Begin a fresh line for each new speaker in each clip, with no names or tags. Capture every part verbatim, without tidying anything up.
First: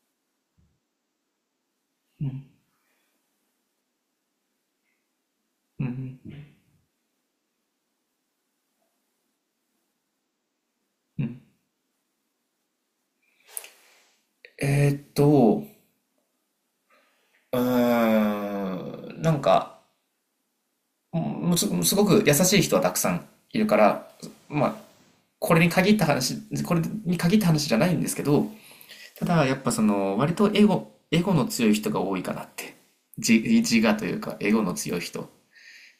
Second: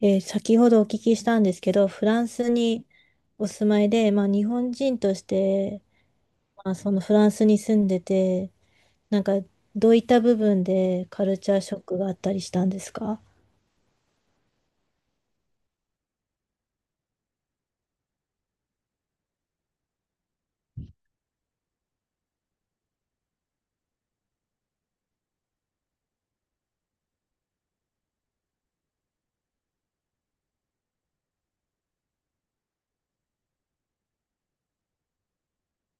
えー先ほどお聞きしたんですけど、フランスにお住まいで、まあ、日本人として、
うん、
まあ、そのフランスに住んでて、なんかどういった部分で
う
カル
ん。
チャーショックがあったりしたんですか？
えーっと、うーん、なんか、もうす、すごく優しい人はたくさんいるから、まあ、これに限った話、これに限った話じゃないんですけど、ただやっぱその、割とエゴ、エゴの強い人が多いかなって。じ自我というか、エゴの強い人。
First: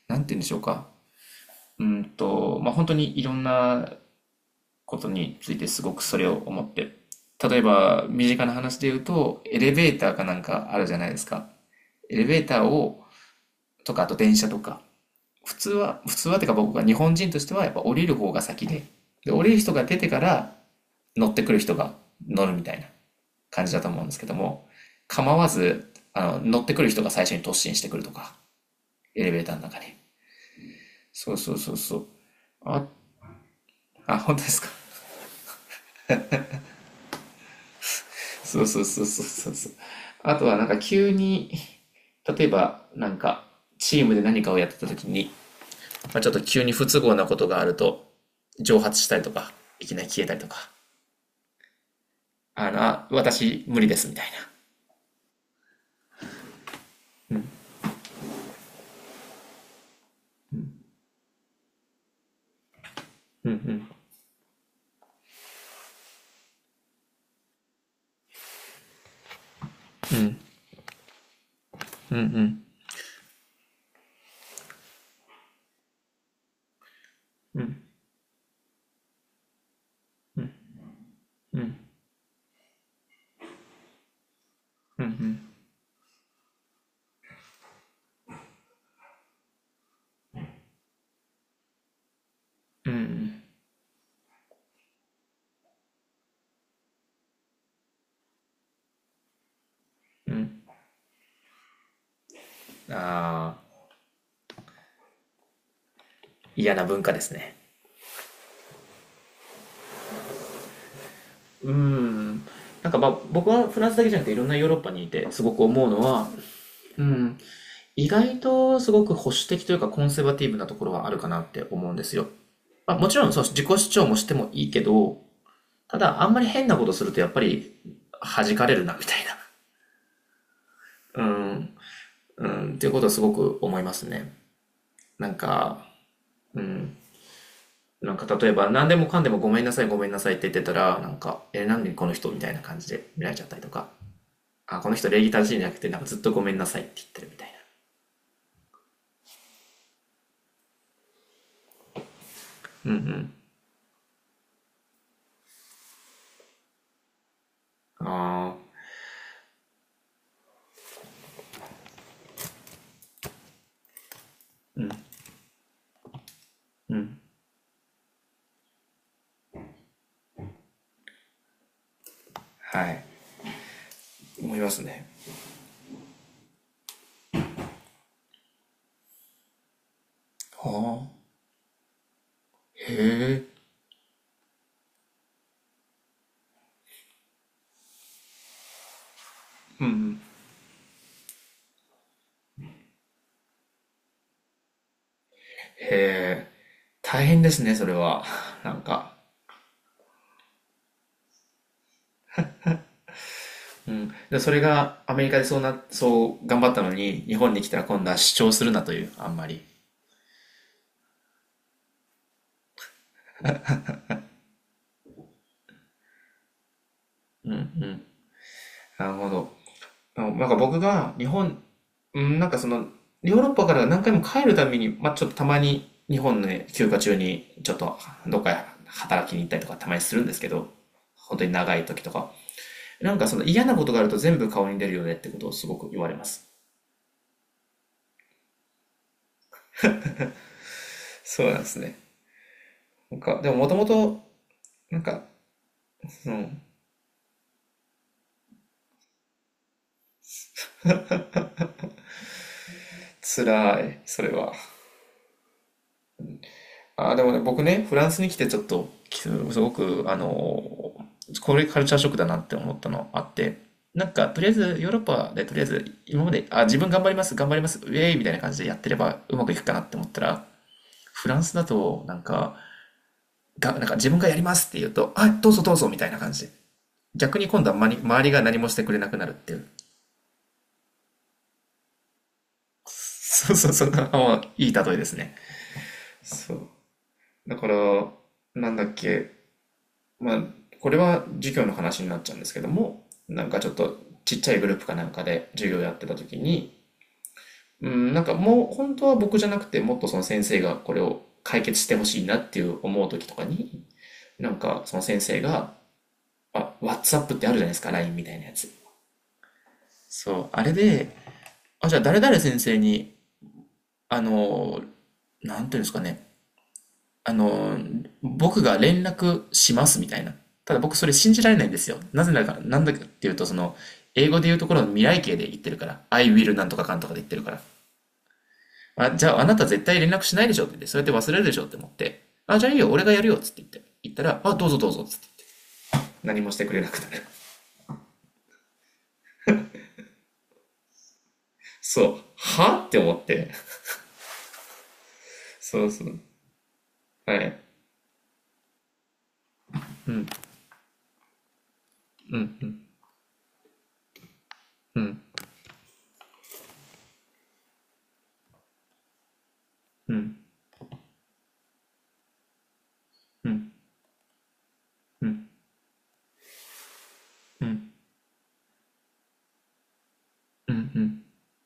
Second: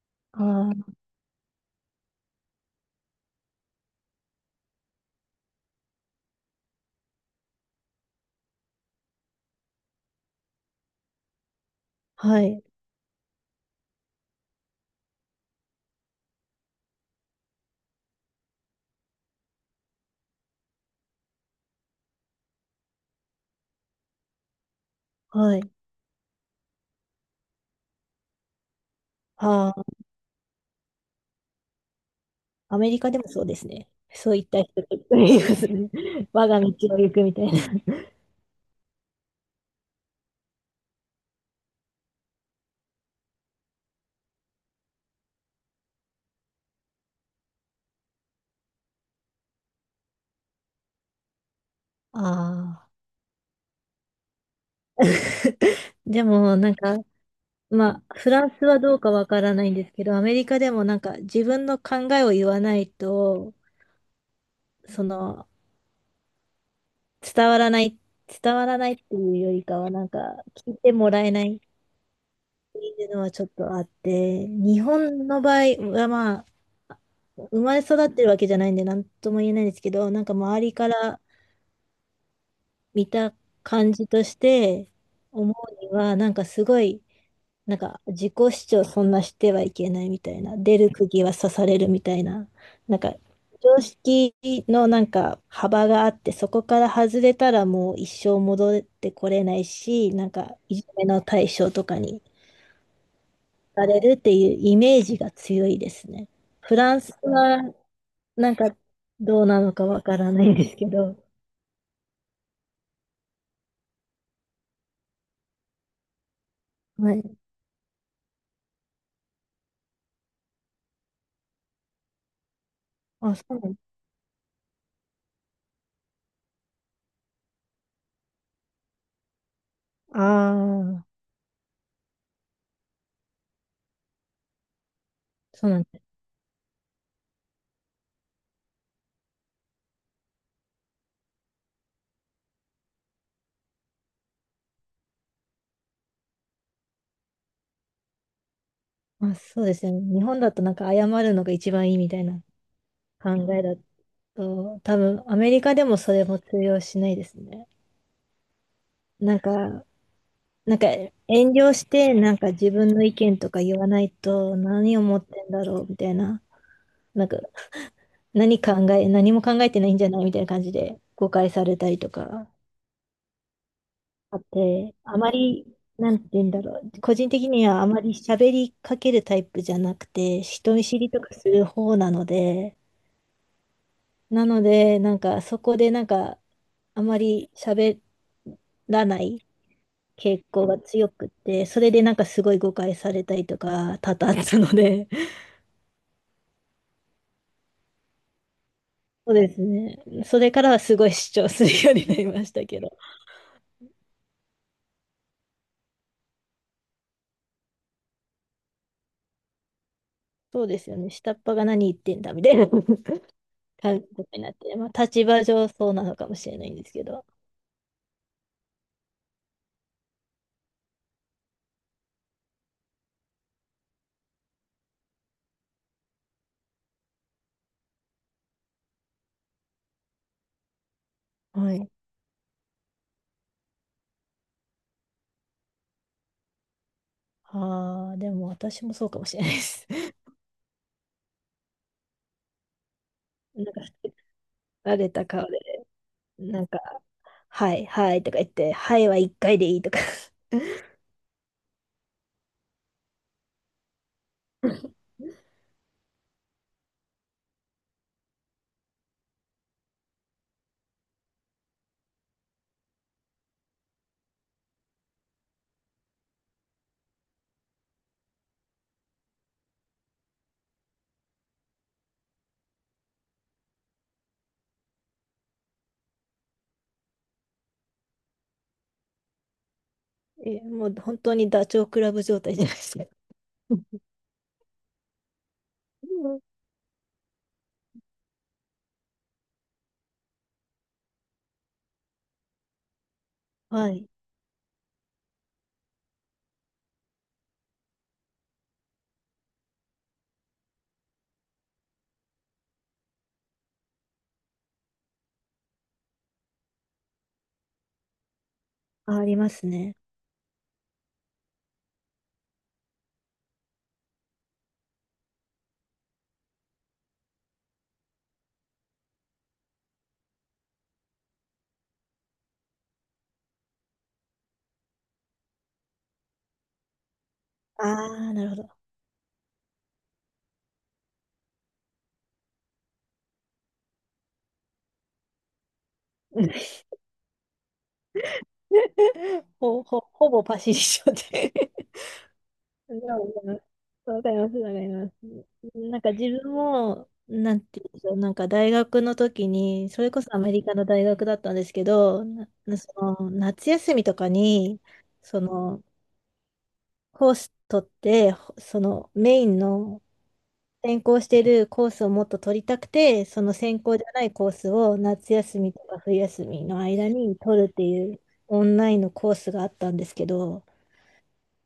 なんて言
あ
うんでしょうか。
ー、
うーんと、まあ、本当にいろんなことについてすごくそれを思って。例えば、身近な話で言うと、エレベーターかなんかあるじゃないですか。エレベ
は
ータ
い、
ーを、とか、あと電車とか、普通は、普通はてか僕が日本人としてはやっぱ降りる方が先で、で、降りる人が出てから乗ってくる人が乗るみたいな感じだと思うんですけども、構わ
はい。
ず、あの、乗ってくる人が最初に突進してくるとか、エレベーターの
あ
中
ー、
に。そうそうそうそう。
ア
あ、
メリカでもそうですね。
あ、
そ
本
うい
当
っ
です
た
か。
人と いますね。 我が道を行くみたいな。
そうそうそうそうそうそう。あとはなんか急に、例えばなんかチームで何かをやってた時に、まあ、ちょっと急に不都合なことがあると、蒸発したりとか、いきなり消えたりとか、
あ
あの、
あ。
あ、私無理ですみたい
でも、なんか、
な。うん、
まあ、フランスはどうかわからないんですけど、アメリカでもなんか自分の考えを言わない
うん、
と、
うん、
その、伝わらない、伝わらないっていうよりかは、なんか、聞いてもらえないっ
うん、
ていうのはちょっとあって、日本の場合はまあ、
う
生
ん、う
まれ
ん、
育ってるわけじゃないんで、なんとも言えないんですけど、なんか周りから
うん、
見た感じとして
うん、うん、
思うには、なんかすごい、なんか自己主張そんなしてはいけないみたいな、出る釘は刺されるみたいな、
う
なんか
ん、
常識のなんか幅があって、そこから外れたらもう一生戻ってこれないし、なんかいじめの対象とかに
ああ、
されるっていうイメージが強いですね。
嫌
フ
な
ラン
文化
ス
ですね。
はなんかどうなのかわからないんですけど、
うん。なんかまあ僕はフランスだけじゃなくていろんなヨーロッパにいてすごく思うのは、う
はい。
ん、意外とすごく保守的というかコンセバティブなところはあるかなって思うんですよ。まあ、もちろん
あ、
そう
そう
自己
なん
主張もしてもいいけど、ただ、あんまり変なことするとやっぱり弾かれるな、みたいな。
ああ
うん、うん、っていうことはすごく思いますね。なん
ー、そうなん
か、
です。
うん、なんか例えば何でもかんでもごめんなさい、ごめんなさいって言ってたら、なんか、え、なんでこの人みたいな感じで見られちゃったりとか、あ、この人礼儀正しいんじゃなくて、なんかずっとごめんなさいって言ってるみたい
あ、そうですね。日本だとなんか謝るのが一番いいみたいな考えだっそう、多分アメリカでもそれも通用しないですね。
な。あ
なんか、なんか遠慮してなんか自分の意見とか言わないと何を持ってんだろうみたいな、なんか何考え、何も考えてないんじゃないみたいな感じで誤解されたりとか
あ、はい。
あっ
思います
て、
ね。
あまり、なんて言うんだろう、個人的にはあまり喋りかけるタイプじゃなくて、人見知
は
りと
あ、
かする方なので、
へえ、
なので、なんかそこでなんかあまり喋らない
うん。
傾向が強くて、それでなんかすごい誤解されたりとか多々あったので、
へえ、大変ですね、それは。なんか。
そうですね。それからはすごい主張するようになりましたけど、
うん。で、それがアメリカでそうな、そう頑張ったのに、日本に来たら今度は主張するなという、あんまり。
そうですよね。下っ端が何言ってんだみたいな 感覚になって、まあ立場上そうなのかもしれないんですけど。
うんうん。なるほど。あのなんか僕が日本、うん、なんかその、ヨーロッパから何回も帰るたびに、まあ、ちょっとたまに日本の休暇中に、ちょっとどっか働きに行ったりとかたまにするんですけど、本当に
は
長い
い。
時とか。なんかその嫌なことがあると全部顔に出るよねってことをすごく言われます。
ああ、でも私もそうかもしれないです。
そうなんですね。なんか、で も
な
もと
んか、
もと、
慣
なん
れ
か、
た顔で、
うん、
なんか、はい、はいとか言って、はいは一回でいいとか。
辛い、それは。あー、でもね、僕ね、フランスに来てちょっと、きすごく、あのーこれカルチャーショックだなって思ったのあって、なんか、とりあえず、ヨーロッパで、とりあえず、今まで、あ、自分頑張ります、頑張ります、ウェイみたいな感じでやってればうまくいくかなって思ったら、フランスだと、なんか、が、なんか自分がやりますって言うと、あ、どうぞどうぞみたいな感じで。逆に今度はまに周りが何もしてくれなくなるっていう。
え、もう本当にダチョウ倶楽部状態じゃないですか。
そうそうそう、あいい例えですね。そ う。だから、なんだっけ、まあ、これは授業の話になっちゃうんですけども、なんかちょっ
は
と
い。
ちっちゃいグループかなんかで授業やってた時に、うん、なんかもう本当は僕じゃなくて、もっとその先生がこれを解決してほしいなっていう思う時とかに、なんかその先生が、あ、WhatsApp ってあるじゃないですか、ライン みたいなやつ。
あ、ありますね。
そう、あれで、あ、じゃあ誰々先生に、あの、なんていうんですかね、あの、僕が連絡しますみたいな。ただ僕それ信じられないんですよ。なぜなら、なんだかっていうと、その、英語で言うところの未来形で言ってるから。I will なんとかかんとかで言ってるから。
ああ、なるほど。
あ、じゃああなた絶対連絡しないでしょって言って、そうやって忘れるでしょって思って、あ、じゃあいいよ、俺がやるよっつって言って、言ったら、あ、どうぞどうぞっつって。何
うん、
もしてくれなくなる。
ほ、ほ、ほぼパシリ症で。
そう。はっ
で
て思っ
もわかり
て。
ます、わかります。
そう
なん
そ
か
う。
自分も、
は
な
い。
んていうんでしょう、なんか大学の時に、そ
う
れこ
ん、
そアメリカの大学だったんですけど、
う
な
ん、うん、
その夏休みとかに、
うん、
その、コース取って、ほそのメインの
うん、
専攻してるコースをもっと取りたくて、そ
う
の
ん、
専攻じゃないコースを
う
夏
ん、
休みとか冬休みの間に取
う
るって
ん、
いうオンラインのコースがあったんですけど、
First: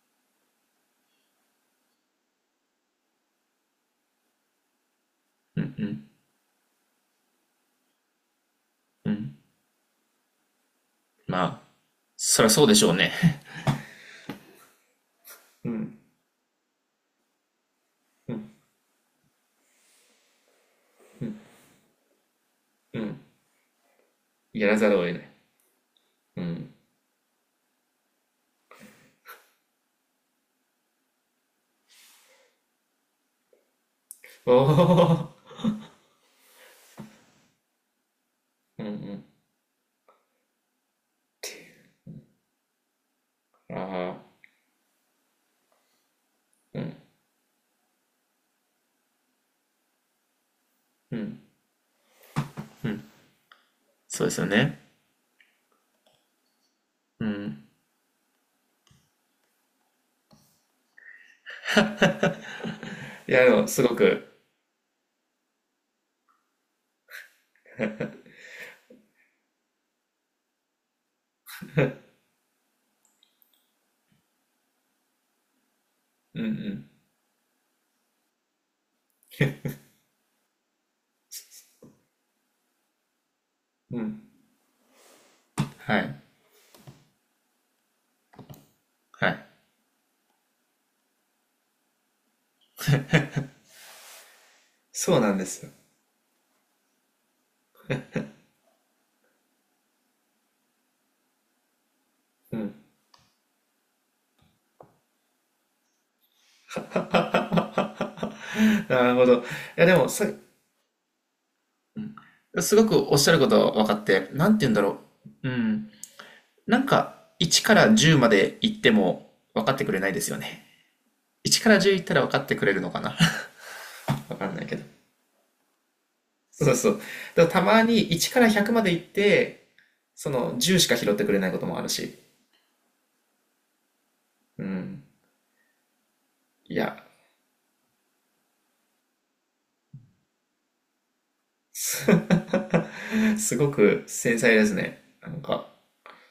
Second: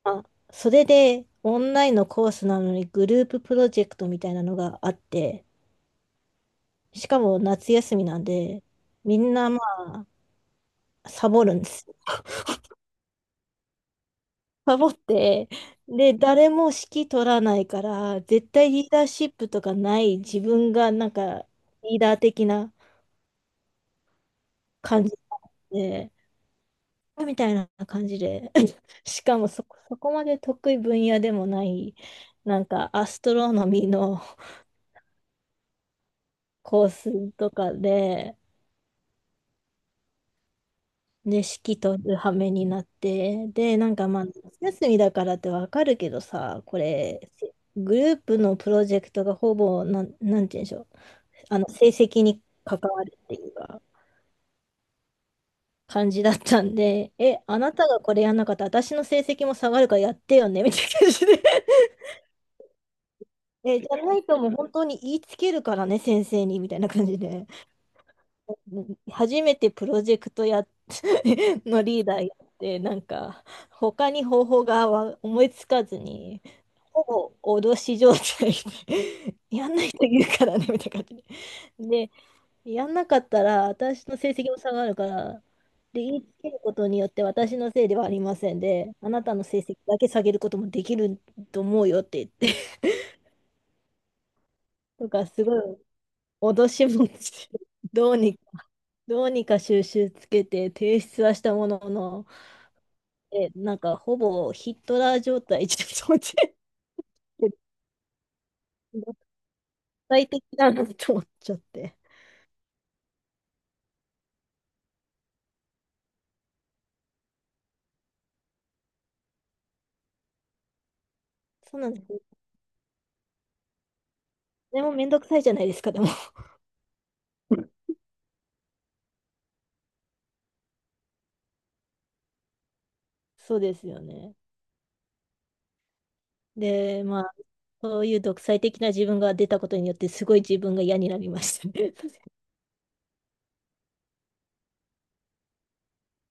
まあ、それでオンラインのコースなのにグループプロジェクトみたいなのがあって、
うん、
しかも夏休みなんで、
う
みん
ん。
なまあ、サ
ま
ボる
あ、
んです。
そりゃそうでしょうね。
サボって、
うん、
で、誰も指揮取らないから、
う
絶
ん、
対リーダーシップとかない自分がなんかリーダー的な
うん。やらざるを
感じ
得ない。
で、
うん。
みたいな感じで、しかもそこ、そこまで得意分野でもない、なんかアストロノミーの
おお、
コースとかで、
うんう
で、式とる羽目になって、
ん。
で、なんか
ああ、
まあ、夏休みだからってわかるけどさ、こ
うん、
れ、グループのプロジェクトがほぼ、なん、なんて言うんでしょう、
うん、
あの、成績に関
うん。
わるっていうか、
そうですよね。
感じだったんで、
う
え、あ
ん。
なたがこれやんなかったら、私の成績も下がるからやってよね、みたいな感じで、
いや、でも、
え、
す
じ
ご
ゃない
く、
ともう本当に言いつけるからね、先生に、みたいな感じで。うん、初めてプロジェクトやっ のリーダーやって、なんか、他に方法がわ思いつかず
う
に、
ん
ほぼ脅し状態で やんないと言うからね、みたいな感じで。で、やんなかったら、
うん、う
私の
ん。
成績も下がるから、
は
で、言
い、
いつけることによって私のせいではありませんで、あな
は
たの
い。
成績だけ下げることもできると思うよって言って、と
そう
か、
なんで
すご
すよ。
い脅し文句 どうに、どうにか収集つけて提出はしたものの、
うん。
え、なんかほぼヒットラー状態じゃっ
なる
独
ほど。いや、でも、
裁
さ、
的だ なと思っちゃって。
うん、すごくおっしゃること分かって、なんて言うんだろう。うん。なんか、いちからじゅうまで行っても分かってくれないですよね。いちから
そうな
じゅう
んで
行ったら分
す。
かってくれるのかな 分かんないけ
で
ど。
もめんどくさいじゃないですか、でも。
そうそう。だからたまにいちからひゃくまで行って、そのじゅうしか拾ってくれないこともあるし。
そうですよね。
うん。い
で、
や、
まあ、そういう独裁的な自分が出たことによって、すごい自分が嫌になりましたね。
す すごく繊細ですね。なんか、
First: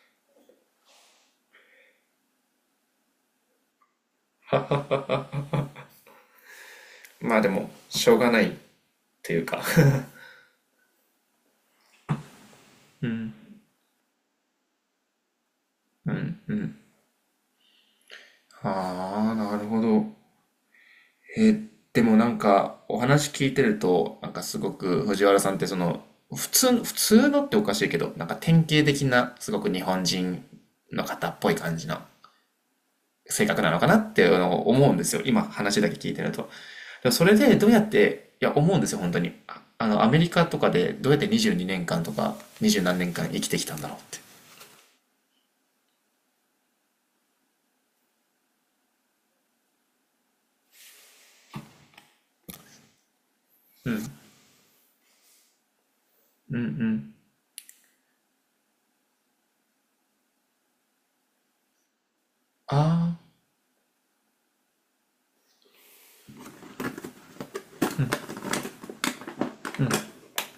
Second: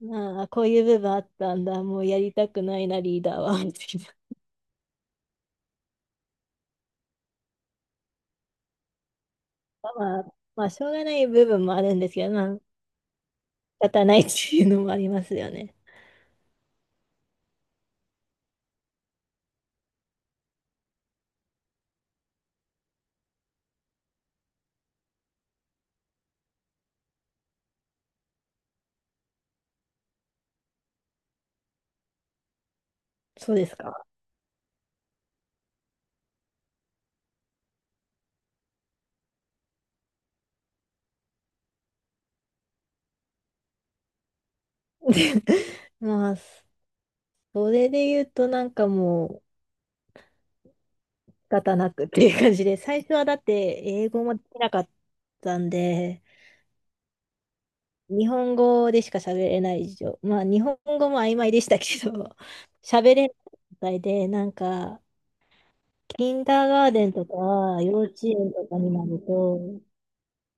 まあ、こういう部分あったんだ、もうやりたくないな、リーダーは、みたいな。
まあでも、しょうがないっていうか
ま あ、まあ、しょうがない部分もあるんですけど、まあ
うん。
立たないっていうのもありますよね。
うん。うん。ああ、なるほど。えー、でもなんか、お話聞いてると、なんかすごく藤原さんってその、普通の、普通のっておかしいけど、なんか典型的な、すごく日本人の方っぽい感じの性
そう
格
で
な
す
のかな
か。
っていうのを思うんですよ。今話だけ聞いてると。でもそれでどうやって、いや、思うんですよ、本当に。ああの、アメリカとかでどうやってにじゅうにねんかんとかにじゅう何年間生きてきたんだろうって。
まあ、それで言うとなんかもう仕方なくっていう感じで、最初はだって英語もできなかったんで、
うんうん。
日本語でしか喋れない以上、まあ日本語も曖昧でしたけど、
あ
喋れない状態で、なんか、キンダーガーデンとか、幼稚園とかになると、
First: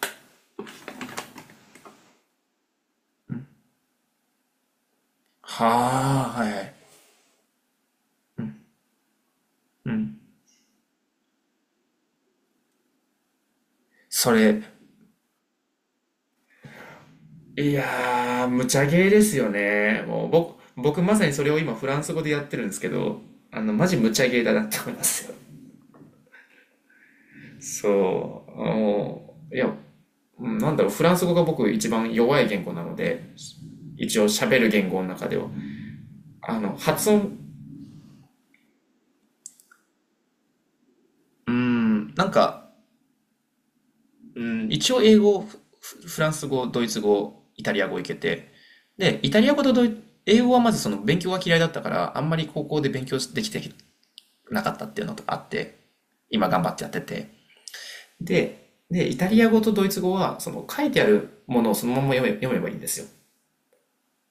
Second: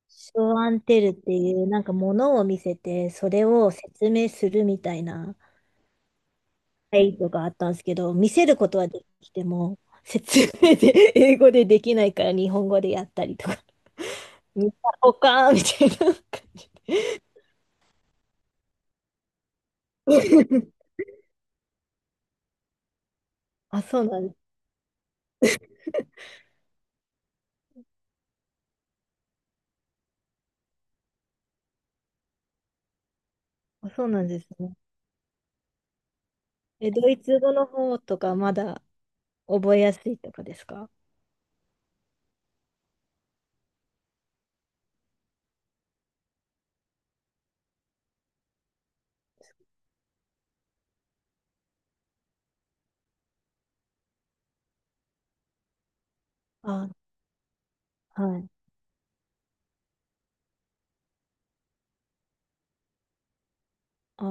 ショーアンテルっていう、なんか物を見せて、それを説明するみたいな、
あ、はあ、はいはい。
はいとかあったんですけど、見せることはできても、
うん。
説明で、英語でできないから日本語でやったりとか、
それ、
見たほかーみたいな感じ。
いやー、無茶ゲーですよね。もう、僕、僕まさにそれを今フランス語でやってるんですけど、あの、
あ、
マジ
そう
無
な
茶
んで
ゲー
す。
だなって思いますよ。そう、もういや、うんなんだろう、フランス語が僕一番弱い言語なので、
あ、そう
一
な
応
んです
喋る
ね。
言語の中では。あの、
え、ド
発
イ
音、
ツ語の方とかまだ覚えやすいとかですか？
うーん、なんか、うん、一応英語、フフランス語、ドイツ語、イタリア語いけて、で、イタリア語とドイ、英語はまずその勉強が嫌いだったから、あんまり高校で勉強できてなかったっていうのとかあって、今頑張ってやって
あ、
て。
はい。
で、で、イタリア語とドイツ語は、その書いてあるものをそのまま読め、読めばいいんですよ。
あ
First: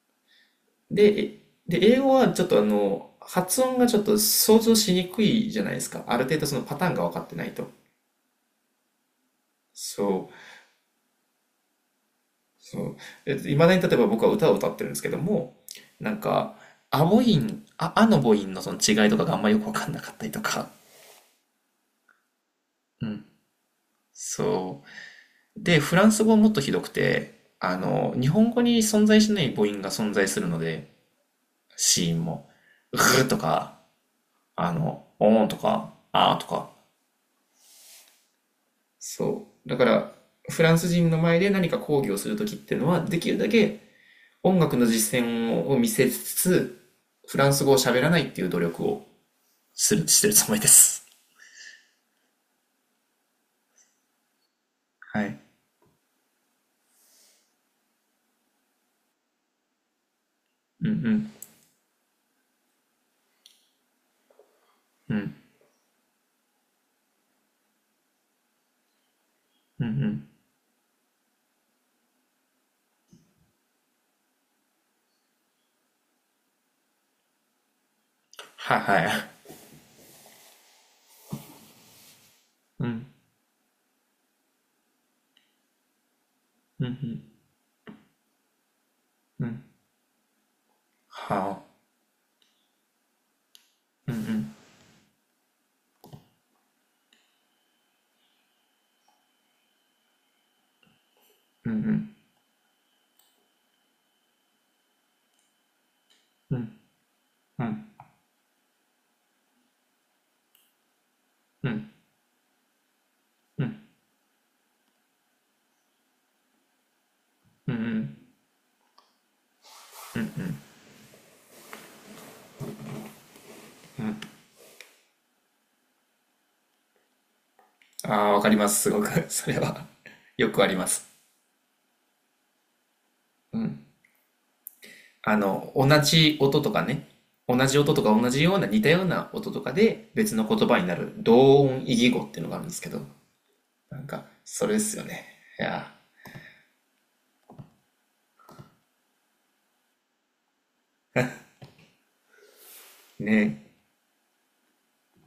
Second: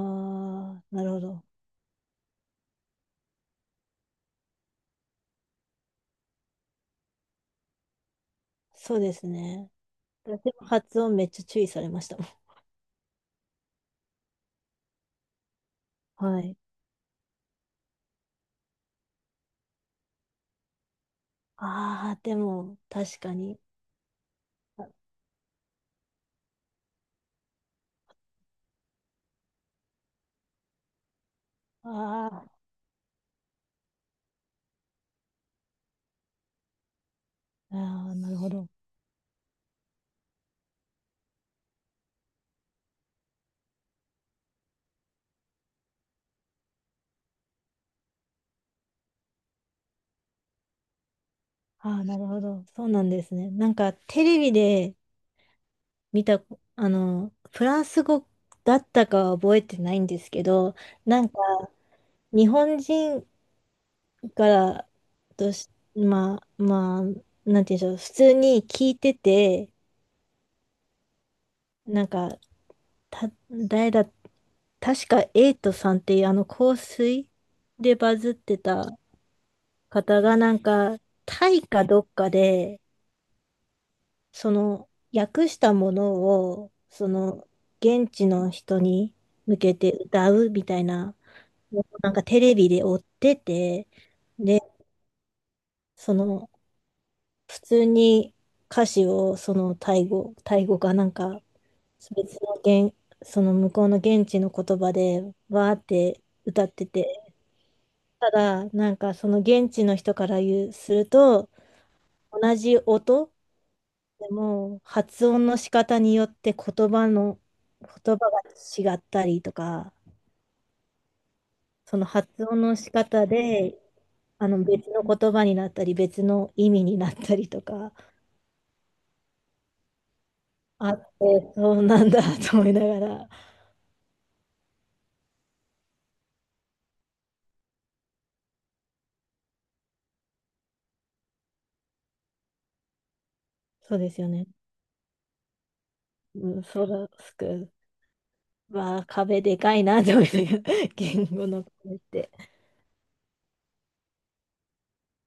あ、なるほ
で、え
ど。
で、英語はちょっとあの、発音がちょっと想像しにくいじゃないですか。ある程度そのパターンが分かってないと。
そうですね。
そう
でも発音めっちゃ注意されましたもん。
そう。え、いまだに例えば僕は歌を歌ってるんですけども、な ん
はい。
か、ア母音、あ、あの母音のその違いとかがあんまよくわかんなかったりとか。
ああ、でも、
う
確
ん。
かに。
そ
あ
う。で、フランス語はもっとひどくて、あの、日本語に存在しない母音が存在するので、子音
あ
も。うーとか、あの、おーんとか、あーとか。
ー、あーなるほど。
そう。だから、フランス人の前で何か講義をするときっていうのは、できるだけ音楽の実践を見せつつ、フランス語を喋らないっていう努力をする、してるつもりです。
ああ、なるほど。そうなんですね。なんか、テレビで
はい。
見た、あの、フランス語だったかは覚えてないんですけど、
うんう
なん
ん、
か、日本人から
うん、
とし、まあ、まあ、なんて言うんでしょう、普通に聞いてて、
うんうん。
なんか、た、誰だ、確かエイトさんっていうあの香水でバズって
は
た
いはい。
方がなんかタイかどっかで
うん、
その訳したものを
うん、う
その現地の人に
ん、う
向
ん。
けて歌うみたいな、
はあ、
なんかテレビで追ってて、で、その普通に歌詞をそのタイ語タイ語かなんか、
うんうん、
別の言その向こうの現地の言葉でわーって
う
歌っ
ん、
てて、
うん、
ただ、なんかその現地の人から言うすると、
うん、うん、
同じ音でも発音の仕方によって言葉の、
うんうん。
言葉が違ったりとか、その発音の仕方で、あの別の言葉になったり、別の意味になったりとか、
ああ、わかります、すごく。それは よくありま
あっ
す。
て、そうなんだ と思いながら、
うん。あの、同じ音とかね。同じ音とか同じような似たような音とかで別の言葉になる同音異義語っていうのがあるんですけど、
そ
な
う
ん
です
か、
よね。
それですよね。いや
うん、そうだ、すく、わあ、壁でかいなと思いながら、言語の壁って。
ー、ね、